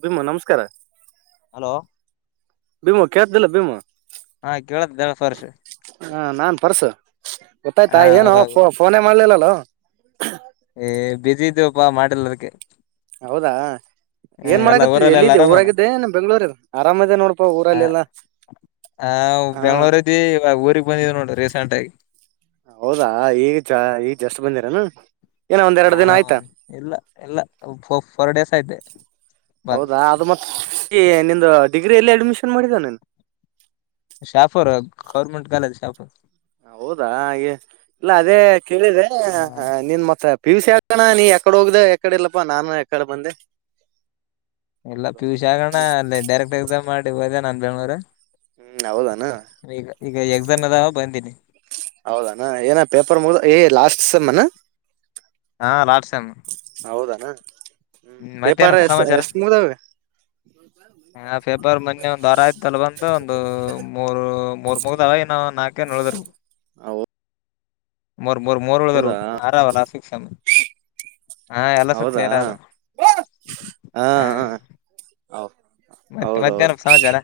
ಭೀಮ ನಮಸ್ಕಾರ ಹಲೋ ಭೀಮಾ ಕತ್ದಲ್ಲ ಭೀಮಾ ಹಾ ಕೇಳತ ದಳಸ್ ವರ್ಷ ಹ ನಾನ್ ಪರ್ಸು ಗೊತ್ತಾಯ್ತಾ ಏನು ಹೌದೌದು ಫೋನೇ ಮಾಡ್ಲಿಲ್ಲಲೋ ಏ ಬಿ ಸಿ ಇದೇವಪ್ಪಾ ಮಾಡಲ್ಲದಕ್ಕೆ ಹೌದಾ ಏನ್ ಮಾಡಕತ್ತ ಊರಲ್ಲ ಎಲ್ಲ ಎಲ್ಲಿದ್ದಿ ಆರಾಮಲ್ಲ ಊರಾಗಿದ್ದೇ ಬೆಂಗ್ಳೂರ್ ಆರಾಮದೆೇ ನೋಡಪಾ ಊರಲ್ಲೆಲ್ಲಾ ಹ ಬೆಂಗ್ಳೂರ್ದಿ ಇವಾಗ ಊರಿಗೆ ಬಂದಿದ್ ನೋಡ್ರಿ ರೀಸೆಂಟ್ ಆಗಿ ಹೌದಾ ಈಗ ಈಗ ಜಸ್ ಬಂದಿರನು ಹ ಒ ಇಲ್ಲ ಎಲ್ಲ ಫೋರ್ ಡೇಸ್ ಆಯ್ತೆ ಹೌದಾ ಅದು ಮತ್ತೆ ನಿಂದು ಡಿಗ್ರಿಿಯಲ್ಲಿ ಅಡ್ಮಿಷನ್ ಮಾಡಿದಿ ನೀನು ಶಾಫೋರ್ ಗೌರ್ಮೆಂಟ್ ಕಾಲೇಜ್ ಶಾಫೋರ್ ಹೌದಾ ಹಾಗೆ ಇಲ್ಲ ಅದೇ ಕೇಳಿದ್ರೆ ಹ ನೀನ್ ಮತ್ತ ಪಿ ಯು ಸಿ ಆ ಅಕ್ಕಾನ ನೀ ಎಕಡೆ ಹೋಗದೆ ಎಕಡೆ ಎಲ್ಲಪ್ಪ ನಾನ ಎಕಡೆ ಬಂದೆ ಇಲ್ಲ ಹೌದೌದು ಪಿಯೂಷ್ ಆಗೋಣ್ಣ ಅಲ್ಲಿ ಡೈರೆಕ್ಟ್ ಎಕ್ಸಾಮ್ ಮಾಡಿ ಹೋದ ನನ್ ಬೆಂಗ್ಳೂರು ಹೂ ಹೌದಾನ ಈಗ ಈಗ ಎಕ್ಸಾಮ್ ಆದವು ಬಂದಿನಿ ಹೌದಣ ಏನ ಪೇಪರ್ ಮು ಏ ಲಾಸ್ಟ್ ಸೆಮ್ಮನ ಹಾ ಲಾಡ್ಸಾಮ ಹೌದ ಏನ ಹೂ ಪೇಪಾರ ಮತ್ತೇನಪ್ಪ ಎಷ್ಟ ಸಮಾಚಾರ ಎಷ್ಟ ಮುಗಿದವು ಹ ಫೆಬ್ರವರಿ ಮೊನ್ನೆ ಒಂದ್ ವಾರ ಆಯ್ತಲ್ ಬಂದು ಒಂದು ಮೂರು ಮೂರ್ ಮುಗ್ದವ ನ ನಾಕೇ ನೋ ಉಲ್ಡಿರಬೇಕು ಮರು ಮೂರು ಮೂರಳಗರೆ ಹೌದಾ ಆರಾವಲ್ಲ ಆರ ಅಲ್ಲ ಸಿಕ್ಕ ಸೇಮ್ ಹಾ ಎಲ್ಲಸು ಹೌದಾ ಕ್ಲಿಯರ್ ಆದ ಹಾ ಹ ಹಾ ಮತ್ತೆ ಹೌದೌದು ಮತ್ತೇನಪ್ಪ ಸಮಾಚಾರ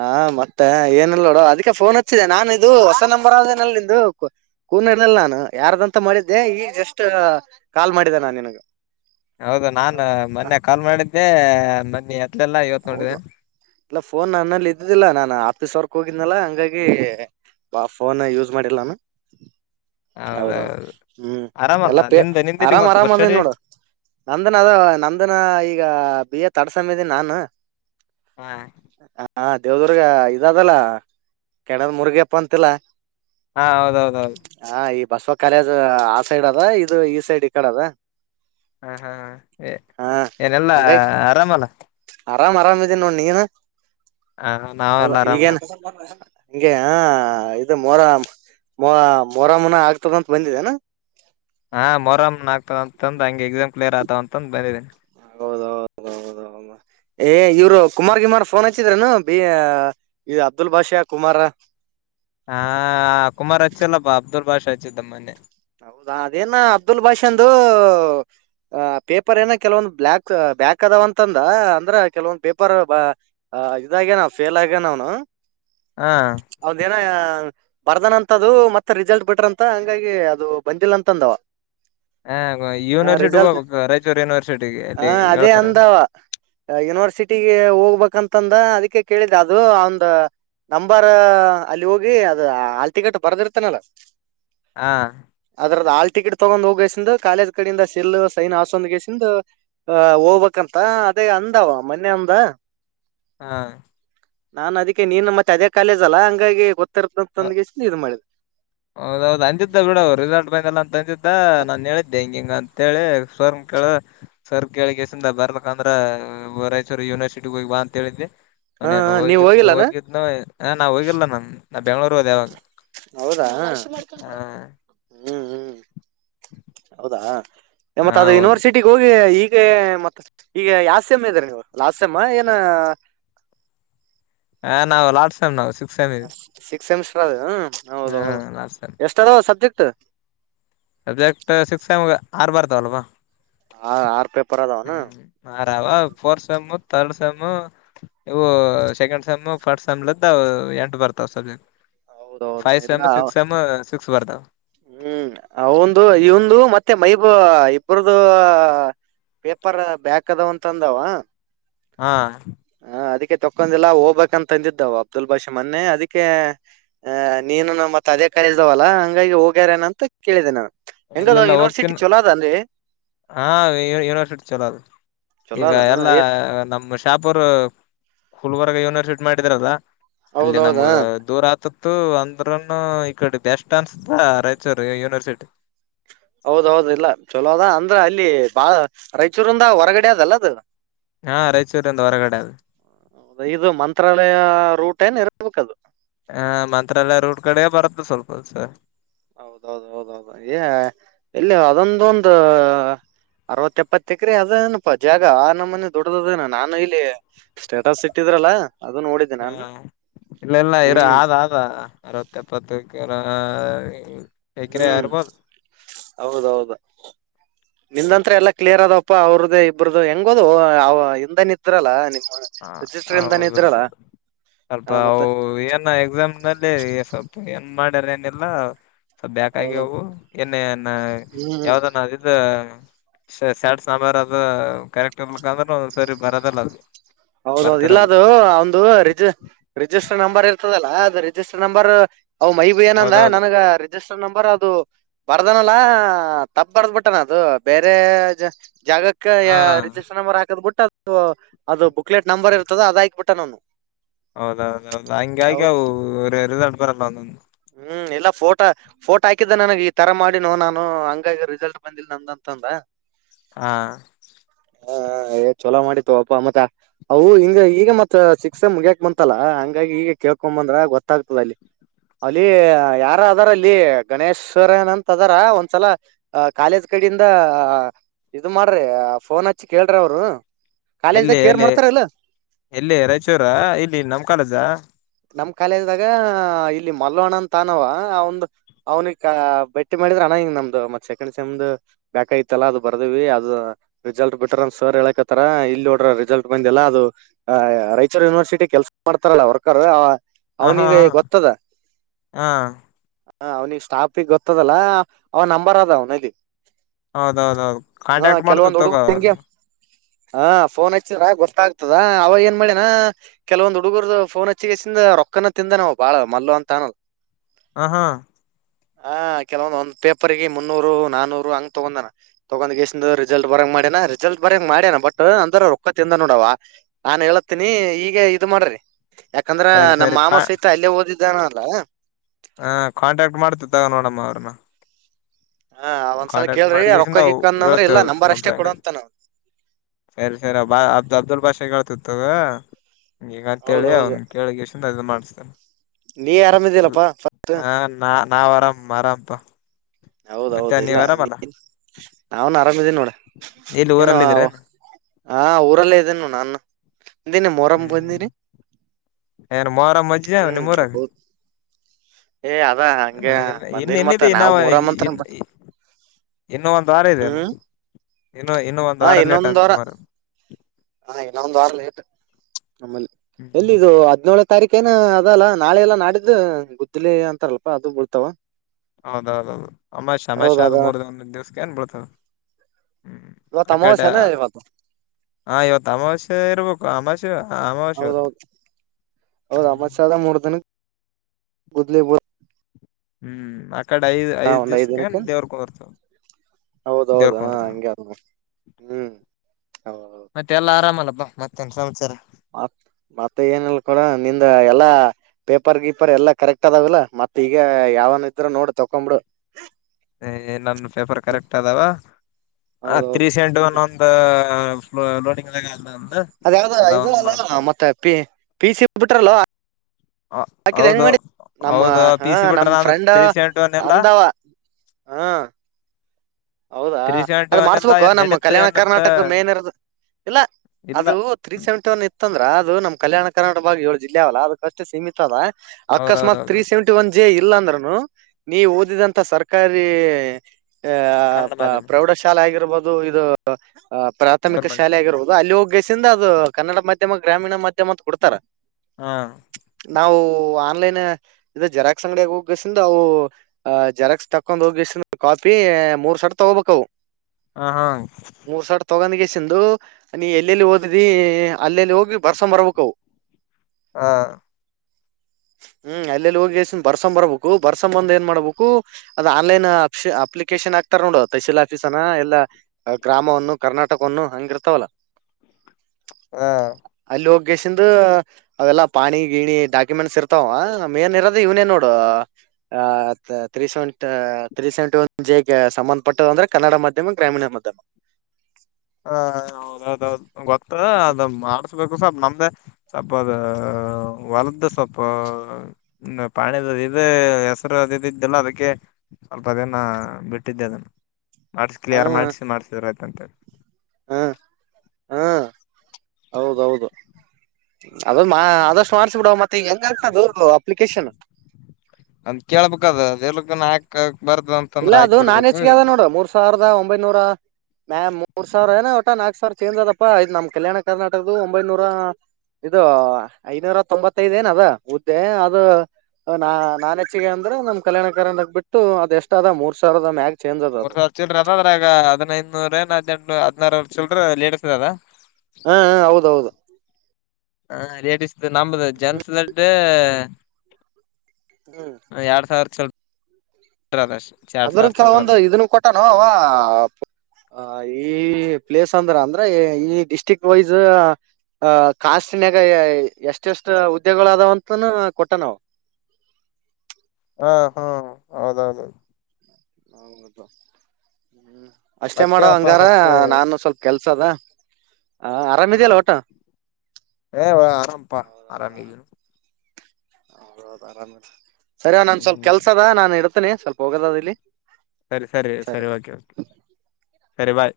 ಹ ಮತ್ತೆ ಮತ್ತ ಏನಲ್ ನೋಡ ಅದಕ್ಕೆ ಫೋನ್ ಹಚ್ಚಿದೆ ನಾನು ಇದು ಹೊಸ ನಂಬರ್ ಅವದೆೇನಲ್ಲಿ ನಿಂದು ಕೂನರ್ಲ್ಲಿ ನಾನು ಯಾರ್ದಂತ ಮಾಡಿದ್ದೆ ಈಗ ಜಸ್ಟ್ ಕಾಲ್ ಮಾಡಿದ್ದ ನಾನ್ ನಿನ್ಗ ಹೌದು ನಾ ಮೊನ್ನೆ ಕಾಲ್ ಮಾಡಿದ್ದೆ ಮನ್ನಿ ಹೌದು ಇಲ್ಲ ಫೋನ್ ನನ್ನಲ್ಲಿ ಇದ್ದುದಿಲ್ಲ ನಾನು ಆಫೀಸ್ ವರ್ ಹ ಹೋಗಿದ್ನಲ್ಲ ಹಂಗಾಗಿ ಫೋನ್ ಯೂಸ್ ಮಾಡಿಲ್ಲ ನಾನು ಹೌದೌದು ಹೂ ಆರಾಮಲ್ಲ ಎಲ್ಲ ಪೇ ನಿಂದ ನಿಂದೆಲ್ಲಿ ಆರಾಮ್ ಬಂತ ಬಸ್ ಆರಾಮ ಅೇನ್ ಸ್ಟಡಿ ನೋಡು ನಂದುನು ಅದ ನಂದನ ಈಗ ಬಿ ಎ ಥರ್ಡ್ ಸೇಮ್ ಇದೀನಿ ನಾನು ಹಾ ಹ ದೇವದುರ್ಗ ಇದ ಅದಲ್ಲ ಕೆಣದ ಮುರ್ಗಪ್ಪ ಅಂತಿಲ್ಲ ಹಾ ಹೌದೌದೌದು ಆ ಈ ಬಸವ ಕಾಲೇಜ್ ಆ ಸೈಡ್ ಅದ ಇದು ಈ ಸೈಡ್ ಈ ಕಡೆ ಅದ ಹಾ ಹಾ ಹಾ ಏನೆಲ್ಲಾ ಹಂಗಾಗಿ ಆರಾಮಲ್ಲ ಆರಾಮ್ ಆರಾಮಿದೀನಿ ನೋಡು ನೀನು ಹ ಹೌದಾ ನಾವೆಲ್ಲ ಈಗ ಆರಾಮಪ ಹಂಗೆ ಆ ಇದು ಮೊರ ಮೊ ಮೊರ ಮನ ಆಗ್ತಗಂತ ಬಂದಿದೆನಾ ಹಾ ಮೊರಮ್ಮನನ್ ಆಗ್ತವ ಅಂತಂದ ಹಂಗೆ ಎಕ್ಸಾಮ್ ಕ್ಲಿಯರ್ ಆಗ್ತವ ಅಂತಂದಂದು ಬಂದ್ದೀನಿ ಹೌದ ಹೌೌ ಹೌದ ಹೌ ಏ ಇವ್ರು ಕುಮಾರ್ ಗಿಮಾರ್ ಫೋನ್ ಹಚ್ಚಿದ್ರನು ಬಿ ಇ ಅಬ್ದುಲ್ ಭಾಷ ಕುಮಾರ ಹಾ ಕುಮಾರ್ ಹಚ್ಚಲ್ಲಪ್ಪಾ ಅಬ್ದುಲ್ ಬಾಷ್ ಹಚ್ಚಿದ್ದಮ್ಮ ಮೊನ್ನೆ ಹೌದಾ ಅದೇನ ಅಬ್ದುಲ್ ಭಾಷಂದು ಆ ಪೇಪರ್ ಏನ ಕೆಲವೊಂದ್ ಬ್ಲಾಕ್ ಬ್ಯಾಕ್ ಅದಾವ ಅಂತಂದ ಅಂದ್ರ ಕೆಲವೊಂದ್ ಪೇಪರ್ ಬ ಹ ಇದಾಗ್ಯ ನಾವ್ ಫೇಲ್ ಆಗ್ಯಾವನು ಹಾ ಅವದೇಏನ ಬರ್ದನಂತದು ಮತ್ತೆ ರಿಸಲ್ಟ್ ಬಿಟ್ರಂತ ಹಂಗಾಗಿ ಅದು ಬಂದಿಲ್ಲ ಅಂತಂದವ ಹ ಯೂನಿವರ್ಸಿಟಿ ರಿಸಲ್ಟ್ ಹೋಗ್ಬೇಕ ರಾಯಚೂರು ಯೂನಿವರ್ಸಿಟಿಗೆ ಅಲ್ಲಿ ಹೇಳ್ತಾರೆದು ಯುನಿವರ್ಸಿಟಿಿಗೆ ಹೋಗ್ಬೇಕಂತಂದ ಅದಕ್ಕೆ ಕೇಳಿದ ಅದು ಅವಂದ ನಂಬರ್ ಅಲ್ಲಿ ಹೋಗಿ ಅದ ಆಲ್ತಿಗಟ್ಟು ಬರ್ದಿರ್ತನಲ್ಲ ಹಾ ಅದ್ರದ ಆಾಲ್ ಟಿಕೆಟ್ ತಗೊಂಡ್ ಹೋಗಿಸ ಕಾಲೇಜ್ ಕಡೆಯಿಂದ ಸಲ್ ಸೈನ್ ಹಸ್ಸಂದ್ ಗೈಸಿಂದ್ ಹೋಗ್ಬೇಕಂತ ತ್ತಾ ಅದೇ ಅಂದಾವ ಮೊನ್ನೆ ಅಂದ ಹಾ ನಾನ್ ಅದಕ್ಕೆ ನೀನ್ ಮತ್ತೆ ಅದೇ ಕಾಲೇಜ್ ಅಲ್ಲ ಹಂಗಾಗಿ ಗೊತ್ತಿರದಂತ ತಂದಗೆಸ ಇದ್ ಮಾಡಿದ. ಹೌದೌದ ಅಂದಿದ್ದ ಬಿಡ ರಿಸಲ್ಟ್ ಬಂದಲ್ಲ ಅಂತ ಅಂತಿದ್ದ ನಾನ್ ಹೇಳಿದ್ದೆ ಹೆಂಗಿಂಗ ಅಂತ [unintelligible] ಅಂತೇಳಿ ಸರನ್ ಕೇಳ ಸರ್ ಕೇಳ ಕೆಸಂದ ಬರ್ಬೇಕ ಅಂದ್ರ ರಾಯಚೂರು ಯೂನಿವರ್ಸಿಟಿಗ ಹೋಗಿ ಬಾ ಅಂತ ಹೇಳಿದ್ದೆ. ಹಾ ನಾನೇನು ನೀವ್ ಹೋಗಿದ್ ಹೋಗಿಲ್ಲನ ಹೋಗಿದ್ನೋ ನಾ ಹೋಗಿಲ್ಲ ನಾನು ನಾ ಬೆಂಗ್ಳೂರು ಹೋದೆ ಅವಾಗ. ಹಿಂಗ ಹ್ಮ್ ಹ್ಮ್ ಹೌದಾ ಮತ್ತ ಹ ಅದು ಹೌದು ಯೂನಿವರ್ಸಿಟಿ ಹೋಗಿ ಈಗ. ಮತ್ತ ಈಗ ಯಾಸೇಮ್ಮ ಇದ್ರ ನೀವು ಲಾಸೇಮ್ಮ ಏನ. ಹ ನಾವು ಲಾಡ್ಸಮ ನಾವು ಸಿ ಅ ಸಿಕ್ಸ್ ಸೆಮಿಸ್ಟರ್ ಅದವೇನು ಹೌದು ಹ್ಮ ಹೌದು ಲಾಸ್ಟ್ ಸೆಮ್ ಎಷ್ಟ ಅದವ ಸಬ್ಜೆಕ್ಟ್. ಸಬ್ಜೆಕ್ಟ್ ಸಿಕ್ಸ್ ಸೆಮಗ್ ಆರ್ ಬರ್ತಾವಲ್ವಾ. ಆರ್ ಪೇಪರ್ ಅದಾವನ ಹ ಆರವ ಪೊರ್ಸ ಸೇಮೂ ತರ್ಡ್ ಸೆಮ್ಮು ಇವು ಸೆಕೆಂಡ್ ಸೆಮ್ಮು ಫರ್ಡ್ ಸೆಮ್ಮ್ಲಿಂದ ಎಂಟ ಬರ್ತಾವ ಸಬ್ಜೆಕ್ಟ್. ಹೌದೌದು ಫೈವ್ ಸೇಮ್ ಇಲ್ಲ ಸಿಕ್ಸ್ ಸೇಮ್ ಸಿಕ್ಸ್ ಬರ್ತವ. ಹ್ಮ್ ಅವಂದು ಇವುಂದು ಮತ್ತ. ಮತ್ತೆ ಮೈಬೂ ಇಬ್ರದು ಪೇಪರ್ ಬ್ಯಾಕ್ ಅದಾವ ಅಂತ ಅಂದಾವ. ಹಾ ಹ ಅದಕ್ಕೆ ತಕೊಂದಿಲ್ಲ ಹೋಬೇಕಂತ ಅಂದಿದ್ದವ ಅಬ್ದುಲ್ ಬಾಷ ಮೊನ್ನೆ ಅದಕ್ಕೆ ಅ ನೀನುನು ಮತ್ ಅದೇ ಕಾಲೇಜದವಲ್ಲ ಹಂಗಾಗಿ ಹೋಗ್ಯಾರನ ಅಂತ ಕೇಳಿದೆೆ ನಾನು. ಹೆಂಗದೋ ಇಲ್ಲೆಲ್ಲ ಯೂನಿವರ್ಸಿಟಿ ಹೋಗ್ತೀನ್ ಚಲೋದ ಅಲ್ಲಿ. ಹಾ ಯೂ ಯುನಿವರ್ಸಿಟಿ ಚಲೋ ಅದ ಚಲೋ ಈಗ ಅದನ ಎಲ್ಲಾ ನಮ್ಮ ಶಾಪುರ್ ಗುಲ್ಬರ್ಗ ಯೂನಿವರ್ಸಿಟಿ ಮಾಡಿದರಲ್ಲ ಅಲ್ಲಿ ಹೌದೌದ ನಮ್ಗ ದೂರ ಆತ ತು ಅಂದ್ರನು ಇಕಡ ಬೆಸ್ಟ್ ಅನ್ಸತ ರಾಯಚೂರು ಯೂನಿವರ್ಸಿಟಿ. ಹೌದೌದು ಇಲ್ಲ ಚಲೋ ಅದ ಅಂದ್ರ ಅಲ್ಲಿ ಬಾಳ ರಾಯಚೂರಿಂದ ಹೊರಗಡೆ ಅದಲ್ಲ ಅದು. ಹಾ ರಾಯಚೂರಿಂದ ಹೊರಗಡೆ ಅದು ಇದು ಮಂತ್ರಾಲಯ ರೂಟ್. ಟೇನ್ ಇರ್ಬೇಕ ಅದು. ಹ ಮಂತ್ರಾಲಯ ರೂಟ್ ಕಡೆ ಬರ್ತದ ಸ್ವಲ್ಪಸ ಹೌದೌದೌದೌದು ಏ ಇಲ್ಲಿ ಅದೊಂದೊಂದು ಅರವತ್ ಎಪ್ಪತ್ತ ಎಕ್ರೆ ಅದೇನಪ್ಪಾ ಜಾಗ ಆ ನಮನ ದೋಡ್ದದೇನ ನಾನು ಇಲ್ಲಿ ಸ್ಟೇಟಸ್ ಇಟ್ಟಿದ. ಇದ್ರಲ್ಲ ಹಾ ಇಲ್ಲ ಇಲ್ಲ ಇರ ಹ್ಮ್ ಆದ ಆದ ಅರವತ್ತ ಎಪ್ಪತ್ತಕ್ಕರ ಹ್ಮ್ ಹೌದೌದ ನಿಂದಂತ್ರ ಎಲ್ಲಾ ಕ್ಲಿಯರ್ ಅದವಪ್ಪ ಅವ್ರದ್ದೇ ಇಬ್ರದು ಹೆಂಗೋದು ಅವ ಹಿಂದನಿದ್ರಲ್ಲ ನಿ ಹಾ ಹೌದು ಸರಿ ಸ್ವಲ್ಪ ಹ ಅವು ಮತ್ತೆ ಏನ ಎಕ್ಸಾಮ್ ನಲ್ಲಿ ಸ್ವಲ್ಪ ಏನ್ ಮಾಡ್ಯಾರ ಏನಿಲ್ಲ. ಸೊ ಹೌದು ಬ್ಯಾಕಾಗ್ಯಾವು ಏನ್ ಏನ್ನ್ ಹ್ಮ್ ಯಾವ್ದನದಿದು. ಸ್ಯಾಡ್ ಸಾಂಬಾರ್ದು ಕ್ಯಾರೆಕ್ಟರ್ ಅಂದ್ರೂ ಒ್ ಸರಿ ಬರದಲ್ಲ ಅದು [unintelligible] ಹೌದೌದು ಇಲ್ಲ ಬರ್ತಿರಲ್ಲ ಅದು ಅವುಂದು ರಿಜಿ ರಿಜಿಸ್ಟರ್ ನಂಬರ್ ಇರ್ ಅಲ್ಲ ಅದ ರಿಜಿಸ್ಟರ್ ನಂಬರ್ ಅವ್ ಮೈಬ ಏನಂದ ಹೌದೌದು ನನಗ ರಿಜಿಸ್ಟರ್. ರ್ ನಂಬರ್ ಅದು ಬರ್ದನಲ್ಲಾ ತಪ್ಪ ಬರ್ದ್ ಬಿಟ್ಟಾನ ಅದು ಬೇರೆ ಜ್ಯ ಜಾಗಕ್ಕ ಹಾ ರಿಜಿಸ್ಟರ್ ನಂಬರ್ ಹಾಕದ್ ಬುಟ್ಟ ಅದು ಅದು ಬು ಬುಕ್ಲೆಟ್ ನಂಬರ್ ಇರ್ತದ ಅದ ಹಾಕ್ಬಿಟ್ಟನ ಅವ್ನು. ಹೌದೌದೌದು ಹಂಗಾಗಿ ಅವು ರಿಸಲ್ಟ್ ಬರಲ್ಲ ಒಂದೊಂದು. ಹ್ಮ್ ಎಲ್ಲಾ ಫೋಟಾ ಫೋಟೋ ಹಾಕಿದ ನನಗೆ ಈ ತರ ಮಾಡಿನೋ ನಾನು ಹಂಗಾಗಿ ರಿಸಲ್ಟ್ ಬಂದಿಲ್ಲ ನಂದಂತಂದ. ಹಾ ಹ ಹ್ ಹೆ ಚಲೋ ಮಾಡಿತೋಪ್ಪ ಮತ. ಅವು ಹಿಂಗ ಈಗ ಮತ್ ಸಿಕ್ಸ್ ಸೇಮ್ ಮುಗ್ಯಾಕ್ ಬಂತಲ್ಲಾ ಹಂಗಾಗಿ ಈಗ ಕೇಳ್ಕೊ ಬಂದ್ರ ಗೊತ್ತಾಗ್ತದ ಅಲ್ಲಿ. ಅಲ್ಲಿ ಯಾರ ಅದಾರ ಅಲ್ಲಿ ಗಣೇಶ ಸರನ್ ಅಂತ ಅದಾರ ಒಂದ್ಸಲ ಅ ಕಾಲೇಜ್ ಕಡಿಂದ ಇದು ಮಾಡ್ರಿ ಫೋನ್ ಹಚ್ಚಿ ಕೇಳ್ರ ಅವರು ಕಾಲೇಜಾಗ ಎಲ್ಲಿ ಕೇರ್ ಮಾಡ ಎಲ್ಲಿ ಎಲ್ಲಿ ರಾಯಚೂರ ಇಲ್ಲಿ ನಮ ಕಾಲೇಜಾ ನಮ್ ಕಾಲದಾಗ ಇಲ್ಲಿ ಮಲ್ಲವಣ್ಣ ಅಂತ ಅಾನವ ಅವಂದು ಅವ್ನಿಿಗೆ ಭಟ್ಟಿ ಮಾಡಿದ್ರ ಚೆ ನಮ್ದ್ ಮತ್ ಸೆಕೆ್ೆಮ್ ಬೇಕಕ್ ಐತಲ್ಲಾ ಅದು ಬರ್ದ್ವಿ ಅದು ರಿಸಲ್ಟ್ ಬಿಟ್ರ ಸರ್ ಹೇಳಕ ತರ ಇಲ್ಲಿೋಡ್ರ ರಿಸಲ್ಟ್ ಬಂದಿಲ್ಲಲ್ಲ ಅದು ರಾಯಚೂರ್ ಯೂನಿವರ್ಸಿಟಿ ಕೆಲ್ಸ ಮಾಡ್ತಾರಲ್ಲ ಅವ್ರ ಹ ಹಾ ಹಾ ಅವನಿಗೆ ಗೊತ್ತದ ಹಾ ಹ ಅವ್ನಿಗೆ ಸ್ಟಾಪಿಗೆ ಗೊತ್ತದಲ್ಲ ಅವನ ನಂಬರ್ ಅದ ಅವ್ನದಿ ಹೌದೌದೌದು ಕಾಂಟ್ಯಾಕ್ಟ್ ಮಾಡ್ತ ಕೆಲವೊಂದ್ ತಗ ಹುಡುಗರು ಹಿಂಗೆ ಹಾ ಫೋನ್ ಹಚ್ಚಿದ್ರ ಗೊತ್ತಾಗ್ತದ ಅವಾಗ ಏನ್ ಮಾಡೇನಾ ಕೆಲವೊ್ ಹುಡುಗರ್ದು ಫೋನ್ ಹಚ್ಚ ಹಚ್ಚಿಿಗೆಸಿಂದ ರೊಕ್ಕನ ತಿಂದ ನಾವವು ಬಾಳ ಮಲ್ಲು ಅಂತ ಅನಲ್ ಹ ಹಾ ಹ ಕೆಲವೊಂದ್ ಒಂದ್ ಪೇಪರ್ಗ ಮುನ್ನೂರು ನಾನೂರು ಹಂಗ ತಗೊಂಡಾನ ತಗೊಂಡಸ ರಿಸಲ್ಟ್ ಬರ ಮಾಡೇನಾ ರಿಸಲ್ಟ್ ಬರಂಗ ಮಾಡ್ಯನ ಬಟ್ ಅಂದ್ರ ರೊಕ್ಕ ತಿಂದ ನೋಡವ ನಾನನ್ ಹೇಳತ್ತೀಿನಿ ಈಗ ಇದು ಮಾಡ್ರಿ ಯಾಕಂದ್ರ ಸರಿ ನಮ್ಮ ಸರಿ ಮಾಮ ಸಹಿತ ಅಲ್ಲೇ ಓದಿದ್ದಾನ ಅಲ್ಲ ಹಾ ಕಾಂಟ್ಯಾಕ್ಟ್ ಮಾಡ್ತಿ ತಗೋ ನೋಡಮ್ಮ ಅವ್ರನ್ನ ಹಾ ಒಂದ್ಸಲ ಕಾಂಟ್ಯಾಕ್ಟ್ ಕೇಳ್ರಿ ಮಾಡಿಗೇಶಿ ನಾವು ರೊಕ್ಕಕ್ಕಿಕ್ಕಂದಂದ್ರೆ ಇಲ್ಲ ಹೇಳ್ತೇವ ನಂಬರ್ ನಮ್ ಅಷ್ಟೇ ಫ್ರೆಂಡ್ ಕೊಡ ಅಂತ ನಾವ್ ಸರಿ ಸರಿ ಅಬ್ಬಾ ಅಬ್ದು ಅಬ್ದುಲ್ ಬಾಷೆ ಹೇಳ್ತಿತ್ತುಗ ಈಗ ಅಂತೇಳಿ ಹೌದೌದು ಅವ್ನ್ ಕೇಳಿಗೆ ಎಷ್ಟ ಅ ಮಾಡ್ಸ್ತೆ ನೀ ಆರಾಮಿದಿಲ್ಲಪ್ಪಾ ಹಾ ನಾ ನಾ ವರ ಮರಪ ಹೌದೌದು ಇಲ್ಲ ನೀ ನ ಆರಾಮೀ ನೋಡ ಎಲ್ಲಿ ಏನು ಊರಲ್ಲಿ ಇದಿರೇನ್ ಹ ಊರಲ್ಲೇ ಇದೇನ ನ ನಾನು ಬಂದಿನಿ ಮೊಹರಂ ಹ್ಮ್ ಹ್ಮ್ ಬಂದಿನಿ ಯಾರ ಮರ ಮಜ ಹ್ಮ್ ಮರಾಗ ಹೌದ್ ಏ ಅದ ಹ ಹಂಗೆ ಎಲ್ಲ ಬಂದಿನಿ ಮತ್ತ ಇನ್ನ್ದೆ ನಾವ್ ಮೊಹರಂ ಅಂತಾರ ನಾಾವನ್ ಬ ಇನ್ನುೂ ಒಂದು ವಾರ ಇದೆ ಅಲ್ಲ ಹ್ಮ್ ಇನ್ನು ಇನ್ನು ಒಂದ್ ಹಾ ವಾರ ಲೇಟ್ ಇನ್ನೊಂದ್ ಅಂದ ವಾರ ಮೊಹರಂ ಹ ಇನ್ನೊಂದ್ ವಾರ ನಮ್ಮಲ್ಲಿ ಎಲ್ಲಿ ಹ್ಮ್ ಇದು ಹದಿನೇಳೇಳ ತಾರೀಕೇನು ಅದಲ್ಲಾ ನಾಳೆಲ್ಲಾ ನಾದ ಗುದ್ದಲಿ ಅಂತಾರಲ್ಪ ಅದು ಬಳ್ತಾವ ಹೌದೌದೌದು ಅಮ್ಮಾಮಾಷ ಹೌದ ಆದ ಅದ ಮೂರ್ ಒಂದ ದಿವ್ಸಗೆ ಏನ್ ಬಿಡ್ತದ ಹ್ಮ್ ಇವತ್ ಆ ಕಡೆ ಅಮಾವಾಸ್ಯನ ಇವತ್ತು ಹ ಇವತ್ ಅಮಾವಷ್ಯೆ ಇರ್ಬೇಕು ಅಮಾಶ ಹ ಆಮಶ್ಯತ್ತು ಹೌದೌದು ಹ್ಮ್ ಗದಲೇಬ ಹ್ಮ್ ಅಕ್ಕಡೆ ಐದು ಐದು ಒಂದ್ ಐದ್ ದಿವಸಕ ದಿನಕ್ಕೆ ದೇವರು ಕರ್ತ ಹೌದೌದ ಹಾ ಹಂಗಗೆ ಅ ಹ್ಮ್ ಹೌದೌದು ಮತ್ತೆ ಎಲ್ಲಾ ಆರಾಮಲ್ಲಪ್ಪ ಮತ್ತೊಂದು ಸಂಸಾರ ಮತ್ ಮತ್ತೆ ಏನಲ್ಕಡ ನಿಂದ ಎಲ್ಲಾ ಪೇಪರ್ ಗೀಪರ್ ಎಲ್ಲಾ ಕರೆಕ್ಟ್ ಅದಾವಿಲ್ಲ ಮತ್ತ ಮತ್ತ ಈಗ ಯಾವನ್ ಇದ್ರರು ನೋಡ್ ತಕೊಂಬಿಡು ನನ್ನ ಪೇಪರ್ ಕರೆಕ್ಟ್ ಅದಾವ ಹೌದೌದು ಆೀಸೆಂಟ್ ಒನ್ೊಂದು ನೋಡಿಂಗಲ್ಲಾಗ ಅದ ಯಾವ್ದ ಇದು ಅಲ್ಲ ಮತ್ತೆ ಪ ಪ ಸಿ ಬಿಟ್ರಲ್ವಾ ಹಾಕಿದ್ ಹೆಂಗ್ ಹೌದು ಮಾಡಿ ನಮ್ಮ ಹೌದು ಹ ಪಿ ಸಿ ಬಿಟ್ರ ನಮ್ ನಾನು ಫ್ರೆಂಡ ತ್ರೀ ಸೆವೆಂಟಿ ಒನ್ ಎಲ್ಲ ಅಂದಾವ ಹಾ ಹೌದಾ ತ್ರೀ ಸೆವೆಂಟಿ ಅದು ಒನ್ ಎಲ್ಲ ಮಾಡ್ಸ್ಬೇಕು ಏನ್ ನಮ್ಮ ನಡೀತ ಕಲ್ಯಾಣ ಏನತ್ತ ಕರ್ನಾಟಕ ಮೇನ್ ಇರದು ಇಲ್ಲ ಇಲ್ಲ ಅದು ತ್ರೀ ಸೆವೆಂಟಿ ಒನ್ ಇತ್ತಂದ್ರ ನಮ್ಮ ಕಲ್ಯಾಣ ಕರ್ನಾಟಕ ಏಳು ಜಿಲ್ಲೆ ಅಲ್ಲ ಅದುಸ್ಟ್ ಸೀಮಿತ ಅದ ಅಕಸ್ಮಾತ್ ಹೌದೌದೌದು ತ್ರೀ ಸೆವೆಂಟಿ ಒನ್ ಜೆ ಇಲ್ಲಾ ಅಂದ್ರನು ನೀವು ಓದಿದಂತ ಸರ್ಕಾರಿ ಕನ್ನಡ ಮಾಧ್ಯಮ ಪ್ರೌಢಶಾಲೆ ಆಗಿರ್ಬಹುದು ಇದು ಪ್ರಾಥಮಿಕ ಗೌರ್ಮೆಂಟ್ ಶಾಲೆ ಆಗಿರ್ಬಹುದು ಅಲ್ಲಿ ಹೋಗಿ ಸಿಂದ ಅದು ಕನ್ನಡ ಮಾಧ್ಯಮ ಗ್ರಾಮೀಣ ಮಾಧ್ಯಮ ಅಂತ ಕೊಡ್ತಾರ ಹಾ ನಾವು ಆನ್ಲನ್ ಇ ಜೆರಾಕ್ಸ್ ಅಂಗಡ ಹೋಗ ಅವು ಜೆರಕ್ಸ್ ತಕೊಂಡ್ ಹೋಗ ಕಾಪಿ ಬಿ ಮೂರ್ ಶರ್ಟ್ ತಗೋಬೇಕವು ಹ ಹಾ ಚಂದು ನೀ ಎಲ್ಲೆಲ್ಲಿ ಓದಿದಿ ಅಲ್ಲಿ ಲ್ಲಿ ಲ್ಲೋಗಿ ಭರ್ಷಬರ್ಬೆಕ್ ಕವು ಹ ಹ್ಮ್ ಅಲ್ಲೆಲ್ಲಿ ಹೋಗಿ ಬರ್ಸ್ ಬರ್ಬೇಕು ಬರ್ಸೊ ಬಂದ ಏನ್ ಮಾಡ್ಬೇಕು ಅದ ಆನ್ಲೈನ್ ಅ ಅಪ್ಲಿಕೇಶನ್ ಆಗ್ತಾರ ನೊಡ್ ತಹಶೀಲ್ ಆಫೀಸನಾ ಎಲ್ಲಾ ಗ್ರಾಮವನ್ನು ಕರ್ನಾಟಕವನ್ನು ಹಂಗಿರ್ತವಲ್ಲ ಹಾ ಲಕೇಶಂದು ಅವೆಲ್ಲಾ ಪಾಣಿ ಗಿಣಿ ಡಾಕ್ಯುಮೆಂಟ್ಸ್ ಇರ್ತಾವ ನಮ ಏನ್ ಇರೋದ ಇವ್ನೇ ನೋಡು ಆ ತ್ರಿಸೆಂಟ್ ಸೆವೆಂಟ ಒ ಜಂ ಪಟ್ಟದ ಅಂದ್ರೆ ಕನ್ನಡ ಮಾಧ್ಯಮ ಗ್ರಾಮೀಣ ಮಾಧ್ಯಮ ಹ ಹೌದೌದೌದು ಗೊತ್ತ ಅದ ಮಾಡಸ್ಬೇಕು ಸ್ವಲ್ ನಮ್ದೇ ಸ್ವಪದ ಹೊಲದ್ದ ಸ್ಪ ಪಾಣಿದ ಇದೆ ಹೆಸರು ಇದ್ದಲ್ಲ ಅದಕ್ಕೆ ಸ್ವಲ್ಪ ಅದನ ಬಿಟ್ಟಿದ್ದೆ ಅದನ್ನು ಮಾಡ್ಸಿ ಕ್ಲಿಯರ್ ಮಾಡ್ಸಿ ಮಾಡ್ಸಿದ್ರ ಆಯ್ತಂತೆ ಹ್ಮ ಹೌದೌದು ಅದ ಅದಷ್ಟು ಮಾಡಾರ್ಸ ಬಿಡ ಮತ್ತ ಮ ಹೆಂಗ ಆಗ್ತದು ಅಪ್ಲಿಕೇಶನ್ ಅಂದ ಕೇಳ್ಬೇಕದ ಅದೆ ಎಲ್ಕ ಇಲ್ಲ ಅದು ನಾನ್ ಹೆಜ್ಗೆ ಆದದ ನೋಡ್ರ ಮೂರ್ ಸಾವಿರದ ಒಂಬೈನೂರ ಮ್ಯಾಮ್ ಮೂರ್ ಸಾವರ ಏ ಒಟಾ ನಾಕ್ ಸಾವಿರ ಚೇಂದ್ ಅದಪ್ಪಾ ಇದ್ ನಮ್ ಕಲ್ಯಾಣ ಕರ್ನಾಟಕದ ಒಂಬೈನೂರ ಇದು ಐನೂರ ತೊಂಬತ್ತೈದ್ ಏನ ಅದ ಉದ್ದೆ ಅದು ನಾಚ್ಚಿಗೆ ಅಂದ್ರೆ ನಮ್ ಕಲ್ಯಾಣಕಕಾರಾಗಗ್ಬ ಬಿಟ್ಟು ಅದ ಎಷ್ಟ ಅದ ಮೂರ್ ಸಾವಿರದ ಮ್ಯಗ ಮೂರ್ ಚಿಲ್ರ ಅದ್ರ ಆಗ ಹದಿನೈದುನೂರಏ ಹದ್ಟು ಹದಿನಾರ ಚಿಲ್ರ ಲೇಡಿಸಸ್ ಅದ ಹಾ ಹಾ ಹೌದೌದು ಹಾ ರೇಡಿಸ್ದ್ ನಂಬ್ದ್ ಜನ್ಸ ದಡ್ಡ ಹ್ಮ್ ಹ ಎರಡ್ ಸಾವಿರ ಚಿಲ್ ಅದ್ರ ಚಿಲ್ರ ಕೆಲವೊಂದು ಅದ ಇದನ್ನು ಕೊಟಾನ ಅವ ಹ ಈ ಪ್ಲೇಸ್ ಅಂದ್ರ ಅಂದ್ರೆ ಈ ಡಿಸ್ಟ್ರಿಕ್ ವೈಸ್ ಆ ಕಾಸ್ನ್ಯಾಗ ಎಷ್ಟೆಷ್ ಉದ್ಯೋಗಗಳ ಅದಾವಂತನ ಕೊಟ್ಟ ನಾವ [inaudible] ಹಾ ಹಾ ಹೌದೌದು ಹ ಅಷ್ಟೇ ಮಾಡೋ ಮತ್ತೇನಪ್ಪಾ ಹಂಗಾರ ಮತ್ತೆ ನಾನು ಸ್ವಲ್ಪ ಕೆಲ್ ಸದ ಹ್ಮ ಆರಾಮ ಪಾ ಆರಾಮ ಇನು ಹೌದು ಆರಾಮ ಸರಿಯ ನಾನ್ ಸ್ವಲ್ಪ ಹ್ಮ್ ಕೆಲ್ಸ ಅದ ನಾನನ್ ಇಡ್ತೇನನೆ ಸ್ವಲ್ಪ ಹೋಗೋದ ಅ ಇಲ್ಲಿ ಸರಿ ಸರಿ ಸರಿ ಓಕೆ ಸರಿ ಬಾಯ್